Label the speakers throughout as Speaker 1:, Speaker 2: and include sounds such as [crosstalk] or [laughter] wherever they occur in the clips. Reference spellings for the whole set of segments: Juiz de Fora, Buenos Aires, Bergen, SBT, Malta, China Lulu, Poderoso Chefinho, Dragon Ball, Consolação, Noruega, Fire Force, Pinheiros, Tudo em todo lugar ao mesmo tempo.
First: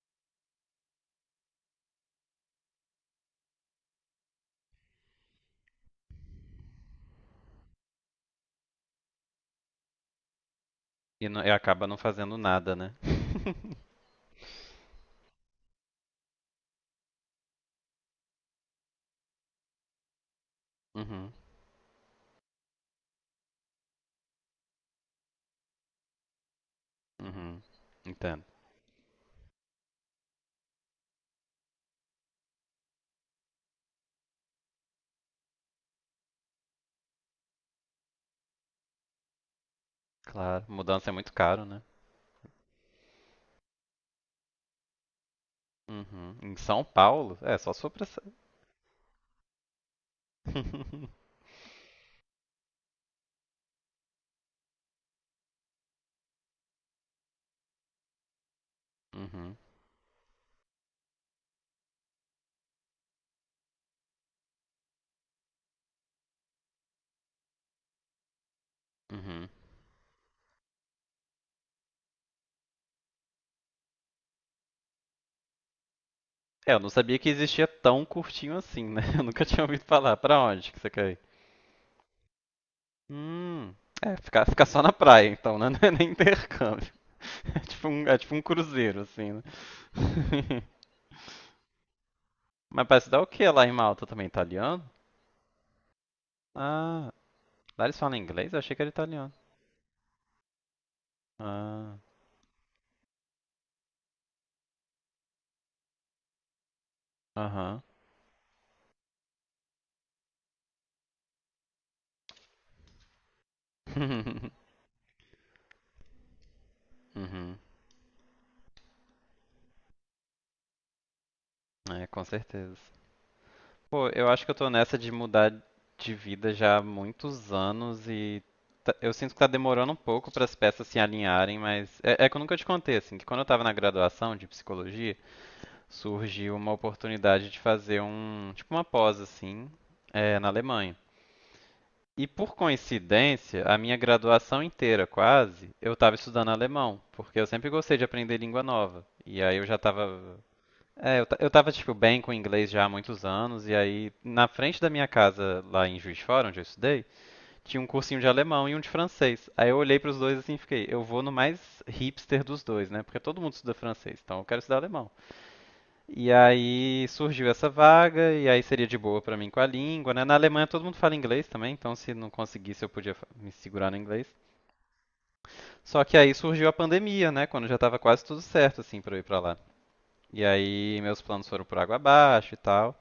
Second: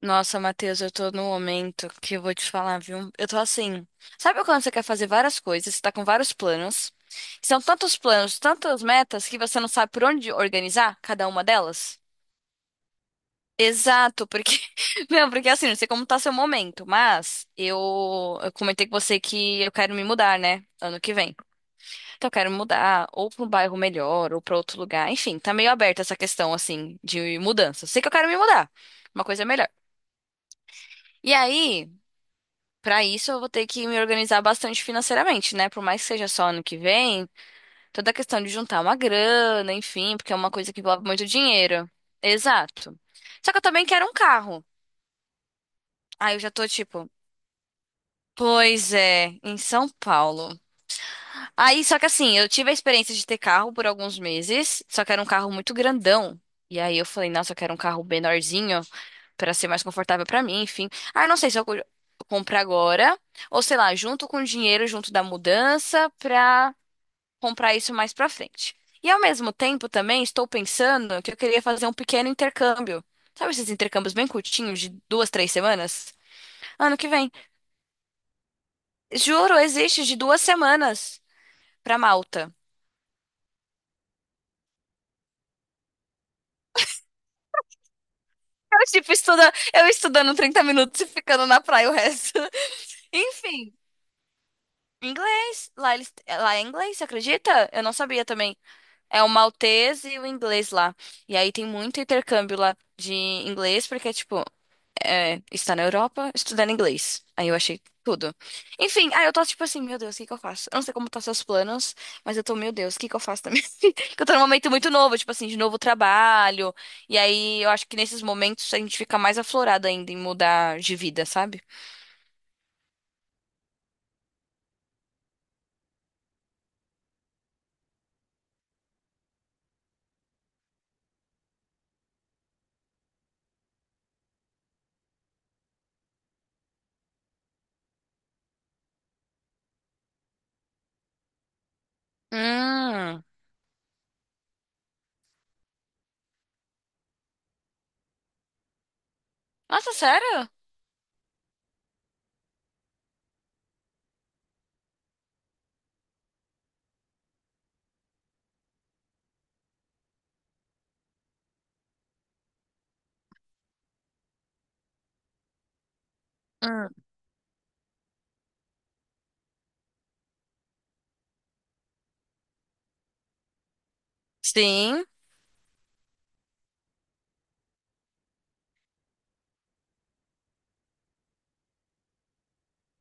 Speaker 1: Nossa, Matheus, eu tô no momento que eu vou te falar, viu? Eu tô assim. Sabe quando você quer fazer várias coisas, você tá com vários planos? São tantos planos, tantas metas que você não sabe por onde organizar cada
Speaker 2: E, não-
Speaker 1: uma
Speaker 2: e acaba não
Speaker 1: delas?
Speaker 2: fazendo nada, né? [laughs]
Speaker 1: Exato, porque. [laughs] Não, porque assim, não sei como tá seu momento, mas eu comentei com você que eu quero me mudar, né? Ano que
Speaker 2: Uhum,
Speaker 1: vem. Então eu quero mudar ou pra um bairro melhor ou pra outro lugar. Enfim, tá meio aberta essa questão, assim, de
Speaker 2: uhum.
Speaker 1: mudança. Sei que eu quero me
Speaker 2: Entendo.
Speaker 1: mudar. Uma coisa melhor. E aí. Para isso, eu vou ter que me organizar bastante financeiramente, né? Por mais que seja só ano que vem, toda a questão de juntar uma grana, enfim, porque é uma
Speaker 2: Claro,
Speaker 1: coisa que envolve
Speaker 2: mudança é
Speaker 1: muito
Speaker 2: muito caro, né?
Speaker 1: dinheiro. Exato. Só que eu também quero um carro. Aí
Speaker 2: Uhum.
Speaker 1: eu já
Speaker 2: Em
Speaker 1: tô
Speaker 2: São
Speaker 1: tipo,
Speaker 2: Paulo, é só sobressair.
Speaker 1: pois é, em São Paulo.
Speaker 2: [laughs]
Speaker 1: Aí, só que assim, eu tive a experiência de ter carro por alguns meses, só que era um carro muito grandão. E aí eu falei, nossa, eu quero um carro menorzinho. Pra
Speaker 2: Uhum,
Speaker 1: ser mais confortável pra mim, enfim. Ah, eu não sei se eu compro agora ou sei lá, junto com o dinheiro junto da mudança pra comprar isso mais pra frente. E ao
Speaker 2: uhum.
Speaker 1: mesmo tempo também estou pensando que eu queria fazer um pequeno intercâmbio. Sabe esses intercâmbios bem curtinhos de duas, três semanas?
Speaker 2: É, eu não
Speaker 1: Ano que
Speaker 2: sabia que
Speaker 1: vem.
Speaker 2: existia tão curtinho assim, né? [laughs] Eu nunca
Speaker 1: Juro,
Speaker 2: tinha ouvido
Speaker 1: existe
Speaker 2: falar.
Speaker 1: de
Speaker 2: Pra
Speaker 1: duas
Speaker 2: onde que você quer ir?
Speaker 1: semanas pra Malta.
Speaker 2: Hum, é, ficar, ficar só na praia, então, né? [laughs] Não é nem intercâmbio. [laughs] É tipo um
Speaker 1: Eu,
Speaker 2: cruzeiro,
Speaker 1: tipo,
Speaker 2: assim, né?
Speaker 1: estuda, eu estudando
Speaker 2: [laughs]
Speaker 1: 30 minutos e ficando na praia o resto.
Speaker 2: Mas parece
Speaker 1: [laughs]
Speaker 2: dar o que lá em
Speaker 1: Enfim,
Speaker 2: Malta também? Italiano?
Speaker 1: inglês. Lá é inglês, você
Speaker 2: Ah,
Speaker 1: acredita? Eu
Speaker 2: lá
Speaker 1: não
Speaker 2: eles falam
Speaker 1: sabia
Speaker 2: inglês?
Speaker 1: também.
Speaker 2: Eu achei que era
Speaker 1: É o
Speaker 2: italiano.
Speaker 1: maltês e o inglês lá. E aí tem
Speaker 2: Ah.
Speaker 1: muito intercâmbio lá de inglês, porque, tipo, é, está na Europa estudando inglês. Aí eu achei
Speaker 2: Aham.
Speaker 1: tudo. Enfim, aí eu tô tipo assim, meu Deus, o que que eu faço? Eu não sei como tá seus planos, mas eu tô, meu Deus, o que que eu faço também? [laughs] Porque eu tô num
Speaker 2: [laughs]
Speaker 1: momento muito novo, tipo assim, de novo trabalho. E
Speaker 2: Uhum.
Speaker 1: aí eu acho que nesses momentos a gente fica mais aflorado ainda em mudar de vida, sabe?
Speaker 2: É, com certeza. Pô, eu acho que eu tô nessa de mudar de vida já há muitos anos e eu sinto que tá demorando um pouco para as peças se alinharem, mas é que eu nunca te contei, assim, que quando eu tava na graduação de psicologia, surgiu uma oportunidade de fazer tipo uma pós, assim, é, na Alemanha. E por
Speaker 1: Hum.
Speaker 2: coincidência, a minha graduação inteira, quase, eu estava estudando alemão, porque eu sempre gostei de aprender língua nova. E aí eu já
Speaker 1: Nossa,
Speaker 2: estava.
Speaker 1: sério?
Speaker 2: É, eu tava, tipo, bem com inglês já há muitos anos, e aí, na frente da minha casa, lá em Juiz de Fora, onde eu estudei, tinha um cursinho de alemão e um de francês. Aí eu olhei pros dois assim e fiquei, eu vou no mais hipster dos dois, né? Porque todo mundo estuda francês, então eu quero estudar alemão. E
Speaker 1: Hum.
Speaker 2: aí surgiu essa vaga, e aí seria de boa pra mim com a língua, né? Na Alemanha todo mundo fala inglês também, então se não conseguisse eu podia me segurar no inglês.
Speaker 1: Sim.
Speaker 2: Só que aí surgiu a pandemia, né? Quando já tava quase tudo certo, assim, pra eu ir pra lá. E aí meus planos foram por água abaixo e tal.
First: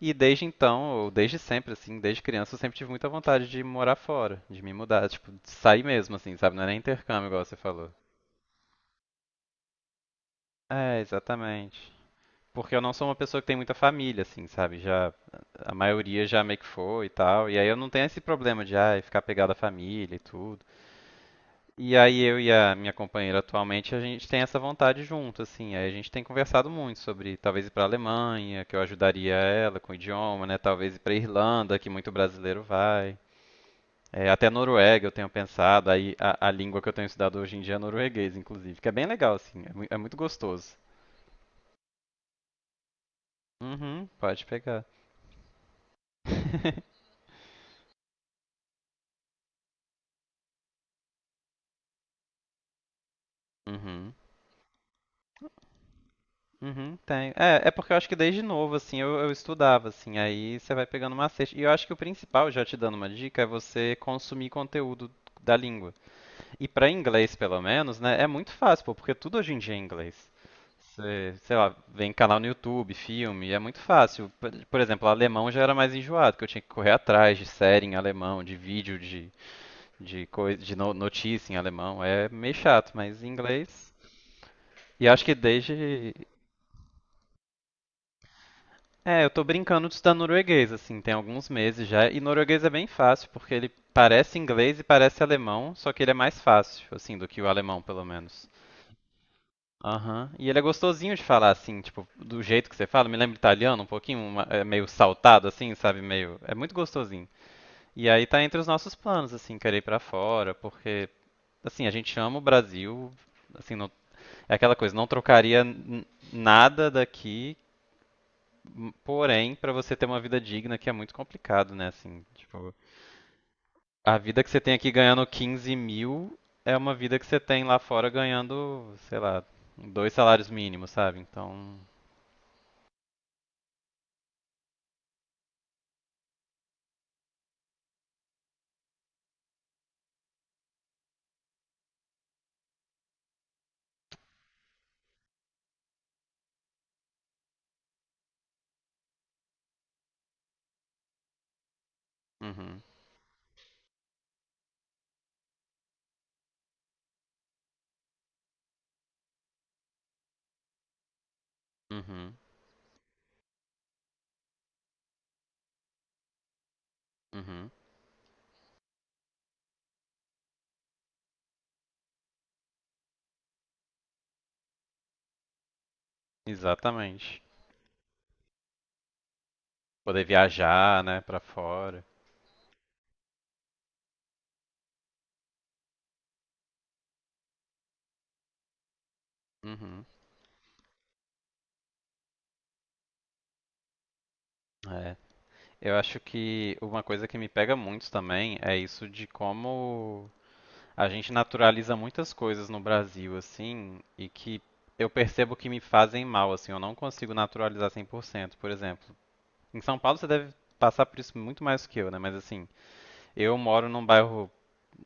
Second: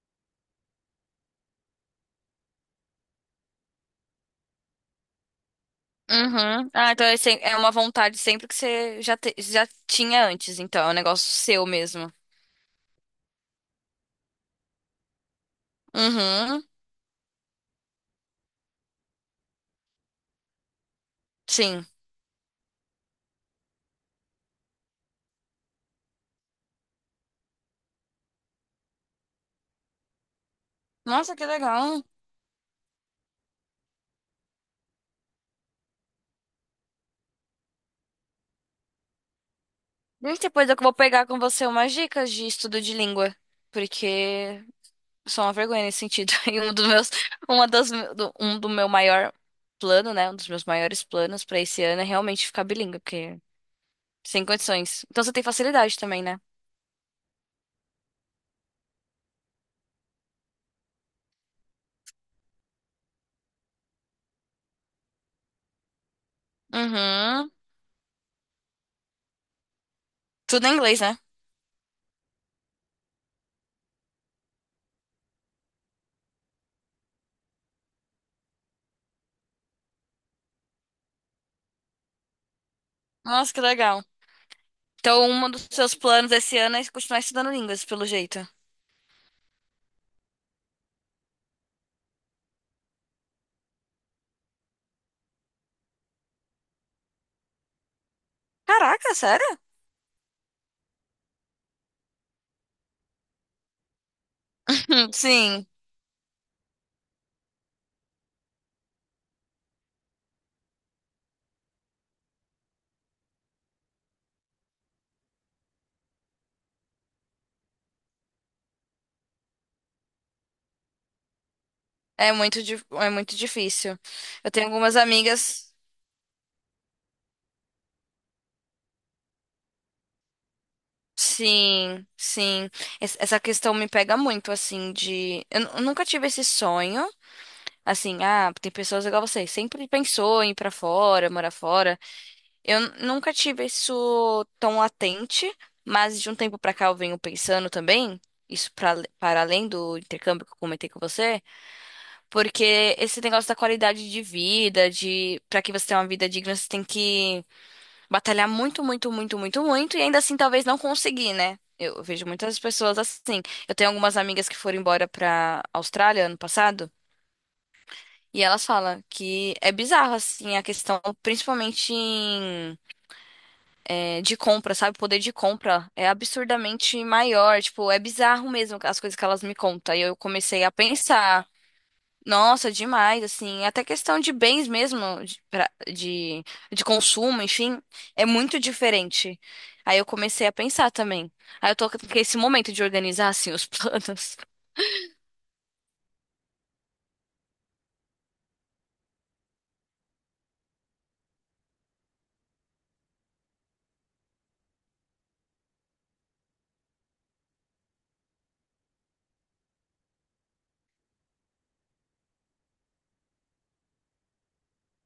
Speaker 2: E desde então, ou desde sempre, assim, desde criança, eu sempre tive muita vontade de morar fora, de me mudar, tipo, de sair mesmo, assim, sabe? Não é
Speaker 1: Uhum.
Speaker 2: nem
Speaker 1: Ah, então é
Speaker 2: intercâmbio, igual você
Speaker 1: é uma
Speaker 2: falou.
Speaker 1: vontade sempre que você já tinha antes, então. É um
Speaker 2: É,
Speaker 1: negócio seu
Speaker 2: exatamente.
Speaker 1: mesmo.
Speaker 2: Porque eu não sou uma pessoa que tem muita família, assim, sabe? Já, a maioria já meio
Speaker 1: Uhum.
Speaker 2: que foi e tal. E aí eu não tenho esse problema de, ai, ficar pegado à família e tudo.
Speaker 1: Sim.
Speaker 2: E aí eu e a minha companheira atualmente, a gente tem essa vontade junto, assim. Aí a gente tem conversado muito sobre talvez ir pra Alemanha, que eu ajudaria ela com o idioma, né? Talvez ir pra
Speaker 1: Nossa, que
Speaker 2: Irlanda, que
Speaker 1: legal.
Speaker 2: muito brasileiro vai. É, até Noruega eu tenho pensado, aí a língua que eu tenho estudado hoje em dia é norueguês, inclusive, que é bem legal, assim, é muito
Speaker 1: E depois eu
Speaker 2: gostoso.
Speaker 1: vou pegar com você umas dicas de estudo de língua.
Speaker 2: Uhum, pode
Speaker 1: Porque
Speaker 2: pegar.
Speaker 1: sou uma vergonha nesse sentido. [laughs]
Speaker 2: [laughs]
Speaker 1: Uma das, do- um do meu maior plano, né? Um dos meus maiores planos pra esse ano é realmente ficar bilíngue, porque
Speaker 2: Uhum,
Speaker 1: sem condições. Então você tem facilidade também, né?
Speaker 2: uhum, tenho. É porque eu acho que desde novo, assim, eu estudava, assim, aí você vai pegando macete. E eu acho que o principal, já te dando uma dica, é você consumir conteúdo da língua. E para inglês,
Speaker 1: Uhum.
Speaker 2: pelo menos, né, é muito fácil, pô, porque tudo hoje em dia é inglês.
Speaker 1: Tudo em inglês, né?
Speaker 2: Você, sei lá, vem canal no YouTube, filme, é muito fácil. Por exemplo, alemão já era mais enjoado, que eu tinha que correr atrás de série em alemão, de vídeo, de, coisa, de notícia em alemão. É meio chato, mas em
Speaker 1: Nossa, que
Speaker 2: inglês.
Speaker 1: legal.
Speaker 2: E
Speaker 1: Então,
Speaker 2: acho que
Speaker 1: um dos seus
Speaker 2: desde.
Speaker 1: planos esse ano é continuar estudando línguas, pelo jeito.
Speaker 2: É, eu tô brincando de estudar norueguês, assim, tem alguns meses já. E norueguês é bem fácil, porque ele parece inglês e parece alemão, só que ele é mais fácil, assim, do que o alemão, pelo menos.
Speaker 1: Caraca, sério? [laughs]
Speaker 2: Aham. E ele é gostosinho de falar assim, tipo, do jeito que você fala, me lembra italiano um pouquinho, é meio saltado
Speaker 1: Sim,
Speaker 2: assim, sabe, meio, é muito gostosinho. E aí tá entre os nossos planos assim, querer ir pra fora, porque assim, a gente ama o Brasil, assim, é aquela coisa, não trocaria nada daqui, porém, pra você ter uma vida digna que é muito complicado, né, assim,
Speaker 1: é
Speaker 2: tipo,
Speaker 1: é muito difícil.
Speaker 2: a vida que
Speaker 1: Eu
Speaker 2: você
Speaker 1: tenho
Speaker 2: tem aqui
Speaker 1: algumas
Speaker 2: ganhando
Speaker 1: amigas.
Speaker 2: 15 mil é uma vida que você tem lá fora ganhando, sei lá, dois salários mínimos, sabe? Então.
Speaker 1: Sim, sim. Essa questão me pega muito, assim, de. Eu nunca tive esse sonho. Assim, ah, tem pessoas igual você, sempre pensou em ir pra fora, morar fora. Eu nunca tive isso tão latente, mas de um tempo pra cá eu venho pensando também, isso para além do intercâmbio que eu comentei com você.
Speaker 2: Uhum,
Speaker 1: Porque esse negócio da qualidade de vida, de para que você tenha uma vida digna, você tem que batalhar muito, muito, muito, muito, muito e ainda assim talvez não conseguir, né? Eu vejo
Speaker 2: uhum,
Speaker 1: muitas pessoas assim. Eu tenho algumas amigas que foram embora para Austrália ano passado
Speaker 2: uhum.
Speaker 1: e elas falam que é bizarro assim a questão, principalmente de compra, sabe? O poder de compra é absurdamente
Speaker 2: Exatamente.
Speaker 1: maior, tipo, é bizarro mesmo as coisas que elas me contam. E eu
Speaker 2: Poder
Speaker 1: comecei a
Speaker 2: viajar, né, pra
Speaker 1: pensar.
Speaker 2: fora.
Speaker 1: Nossa, demais, assim, até questão de bens mesmo, de consumo, enfim, é muito diferente. Aí
Speaker 2: Uhum.
Speaker 1: eu comecei a pensar também. Aí eu tô com esse momento de organizar, assim, os [laughs] planos.
Speaker 2: É. Eu acho que uma coisa que me pega muito também é isso de como a gente naturaliza muitas coisas no Brasil, assim, e que eu percebo que me fazem mal, assim, eu não consigo naturalizar 100%. Por exemplo, em São Paulo você deve passar por isso muito mais que eu, né? Mas assim, eu moro num bairro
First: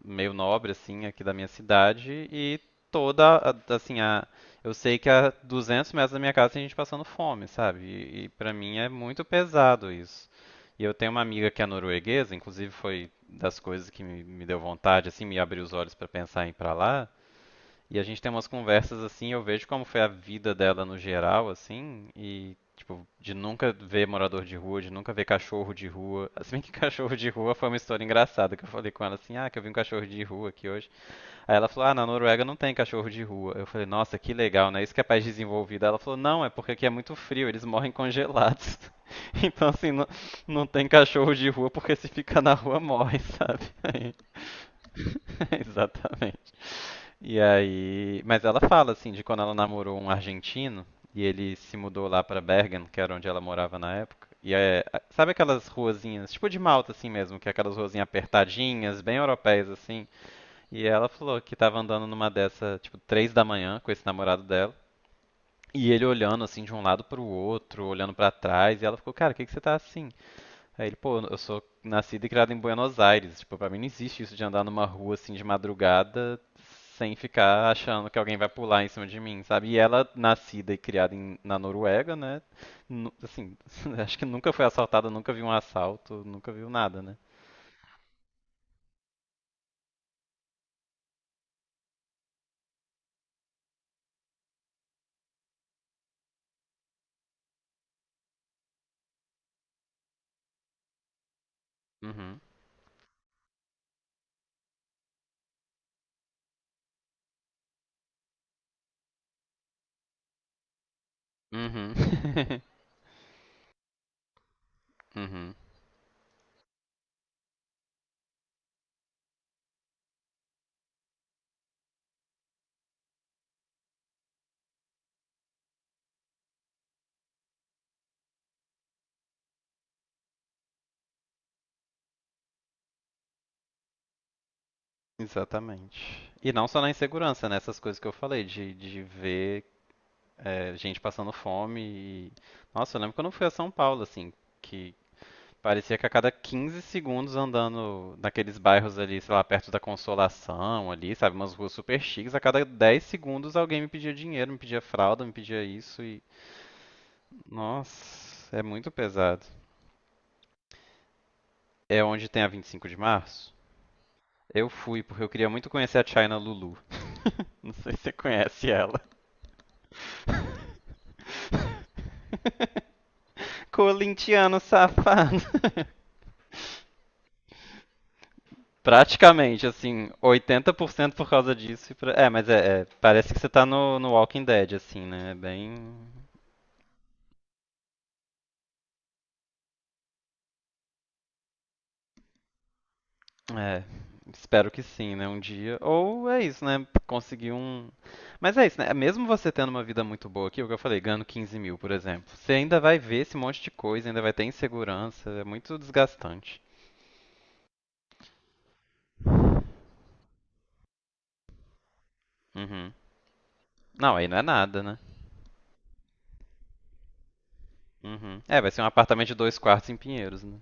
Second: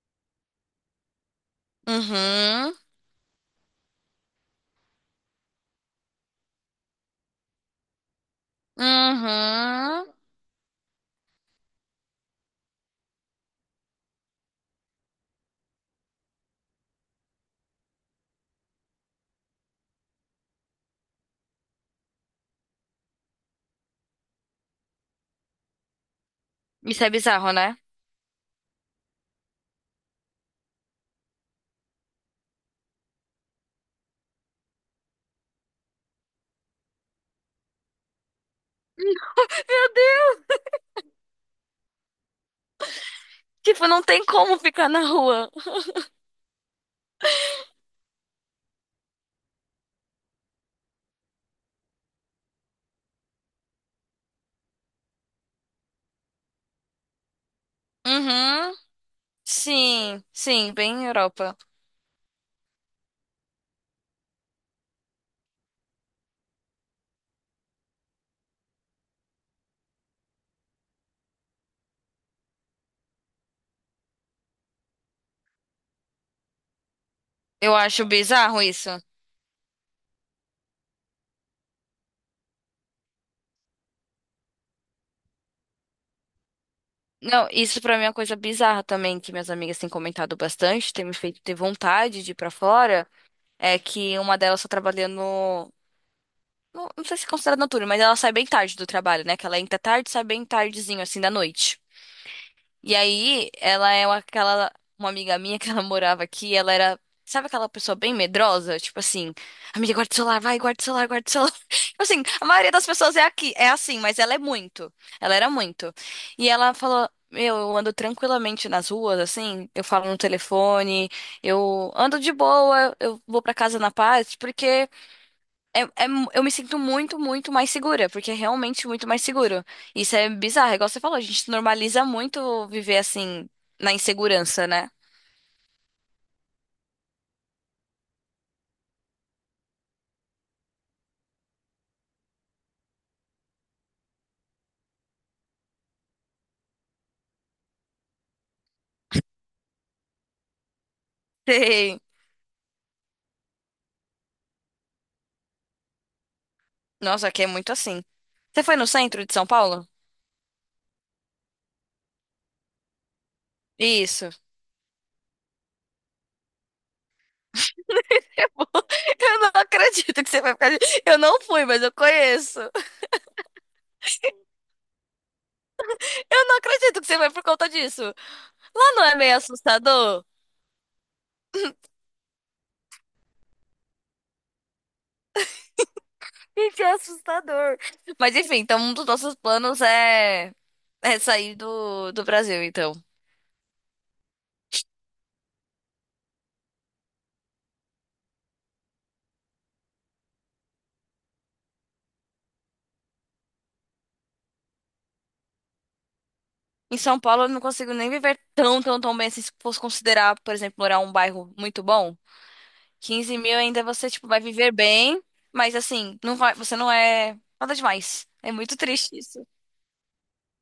Speaker 2: meio nobre assim aqui da minha cidade e
Speaker 1: Uhum,
Speaker 2: assim, a eu sei que a 200 metros da minha casa tem gente passando fome, sabe? E para mim é muito pesado
Speaker 1: uhum.
Speaker 2: isso. E eu tenho uma amiga que é norueguesa, inclusive foi das coisas que me deu vontade assim, me abriu os olhos para pensar em ir para lá, e a gente tem umas conversas assim, eu vejo como foi a vida dela no geral, assim, e tipo, de nunca ver morador de rua, de nunca ver cachorro de rua. [laughs] Se bem que
Speaker 1: Isso é
Speaker 2: cachorro de
Speaker 1: bizarro,
Speaker 2: rua foi uma
Speaker 1: né?
Speaker 2: história engraçada, que eu falei com ela assim, ah, que eu vi um cachorro de rua aqui hoje. Aí ela falou, ah, na Noruega não tem cachorro de rua. Eu falei, nossa, que legal, né? Isso que é país desenvolvido. Ela falou, não, é porque aqui é muito frio, eles morrem congelados. [laughs] Então, assim, não, não tem cachorro de rua porque se ficar na rua morre, sabe?
Speaker 1: Tipo, não tem como ficar na rua.
Speaker 2: [laughs] Exatamente. E aí, mas ela fala assim de quando ela namorou um argentino e ele se mudou lá pra Bergen, que era onde ela morava na época. E é, sabe aquelas ruazinhas, tipo de Malta assim mesmo, que é aquelas ruazinhas
Speaker 1: Uhum,
Speaker 2: apertadinhas, bem europeias assim.
Speaker 1: sim, sim,
Speaker 2: E
Speaker 1: bem
Speaker 2: ela falou que
Speaker 1: Europa.
Speaker 2: tava andando numa dessa, tipo, 3 da manhã com esse namorado dela. E ele olhando assim de um lado pro outro, olhando pra trás, e ela ficou, cara, o que que você tá assim? Aí ele, pô, eu sou nascido e criado em Buenos Aires. Tipo, pra mim não existe isso de andar numa rua assim de madrugada sem ficar
Speaker 1: Eu acho
Speaker 2: achando que alguém vai
Speaker 1: bizarro
Speaker 2: pular em
Speaker 1: isso.
Speaker 2: cima de mim, sabe? E ela, nascida e criada na Noruega, né? Assim, [laughs] acho que nunca foi assaltada, nunca viu um assalto, nunca viu nada, né?
Speaker 1: Não, isso pra mim é uma coisa bizarra também, que minhas amigas têm comentado bastante, tem me feito ter vontade de ir pra fora. É que uma delas só trabalha no. Não, não sei se é considerado noturno, mas ela sai bem tarde do trabalho, né? Que ela entra tarde, e sai bem tardezinho, assim, da noite.
Speaker 2: Uhum.
Speaker 1: E aí, ela é uma- aquela. Uma amiga minha que [laughs] ela morava aqui, ela era. Sabe aquela pessoa bem medrosa? Tipo assim, amiga, guarda o celular, vai, guarda o celular, guarda o celular. [laughs]
Speaker 2: Uhum.
Speaker 1: Tipo assim, a maioria
Speaker 2: [laughs]
Speaker 1: das pessoas é aqui, é assim, mas ela é muito. Ela era
Speaker 2: Uhum.
Speaker 1: muito. E ela falou: meu, eu ando tranquilamente nas ruas, assim, eu falo no telefone, eu ando de boa, eu vou pra casa na paz, porque. Eu me sinto muito, muito mais segura, porque é realmente muito mais seguro. Isso é bizarro, é igual você falou, a gente normaliza muito viver assim, na insegurança, né?
Speaker 2: Exatamente. E não só na insegurança, né? Essas coisas que eu falei, de ver é, gente passando fome. E... Nossa, eu lembro quando eu fui a São Paulo, assim, que parecia que a cada 15 segundos andando naqueles bairros ali, sei lá, perto da Consolação ali, sabe,
Speaker 1: [laughs]
Speaker 2: umas ruas
Speaker 1: Sim.
Speaker 2: super chiques, a cada 10 segundos alguém me pedia dinheiro, me pedia fralda, me pedia isso e
Speaker 1: Nossa, aqui é muito assim.
Speaker 2: nossa, é
Speaker 1: Você foi no
Speaker 2: muito
Speaker 1: centro de
Speaker 2: pesado.
Speaker 1: São Paulo?
Speaker 2: É onde tem a 25 de Março?
Speaker 1: Isso.
Speaker 2: Eu fui porque eu queria muito conhecer a China Lulu. Não sei se você
Speaker 1: [laughs] Eu
Speaker 2: conhece
Speaker 1: vou-
Speaker 2: ela.
Speaker 1: eu não acredito que você vai ficar. Eu não fui, mas eu conheço.
Speaker 2: [laughs] Corintiano safado.
Speaker 1: Eu não acredito que você vai por conta disso.
Speaker 2: [laughs]
Speaker 1: Lá não é meio
Speaker 2: Praticamente, assim,
Speaker 1: assustador?
Speaker 2: 80% por cento por causa disso. É, mas é, parece que você tá no Walking Dead, assim, né? É bem.
Speaker 1: Gente, é assustador. Mas enfim, então um dos nossos planos é, é sair do Brasil, então.
Speaker 2: É, espero que sim, né? Um dia. Ou é isso, né? Conseguir um. Mas é isso, né? Mesmo você tendo uma vida muito boa aqui, é o que eu falei, ganhando 15 mil, por exemplo, você ainda vai ver esse monte de coisa, ainda vai ter insegurança, é muito desgastante.
Speaker 1: Em São Paulo eu não consigo nem viver tão, tão, tão bem assim, se fosse considerar, por exemplo, morar um bairro muito bom.
Speaker 2: Uhum.
Speaker 1: 15 mil ainda você,
Speaker 2: Não, aí
Speaker 1: tipo,
Speaker 2: não
Speaker 1: vai
Speaker 2: é
Speaker 1: viver
Speaker 2: nada, né?
Speaker 1: bem, mas assim, não vai, você não é nada demais.
Speaker 2: Uhum.
Speaker 1: É
Speaker 2: É, vai
Speaker 1: muito
Speaker 2: ser um
Speaker 1: triste
Speaker 2: apartamento de
Speaker 1: isso.
Speaker 2: dois quartos em Pinheiros, né?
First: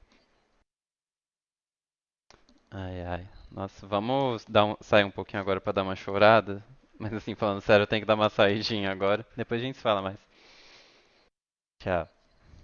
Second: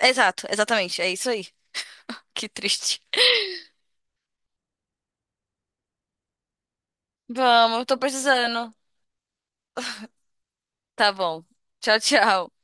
Speaker 1: Exato, exatamente, é isso aí. Que triste.
Speaker 2: Ai, ai. Nossa, vamos sair um pouquinho agora pra dar uma chorada? Mas assim, falando
Speaker 1: Vamos,
Speaker 2: sério, eu
Speaker 1: eu tô
Speaker 2: tenho que dar uma
Speaker 1: precisando.
Speaker 2: saidinha agora. Depois a gente se fala mais.
Speaker 1: Tá bom. Tchau,
Speaker 2: Tchau.
Speaker 1: tchau.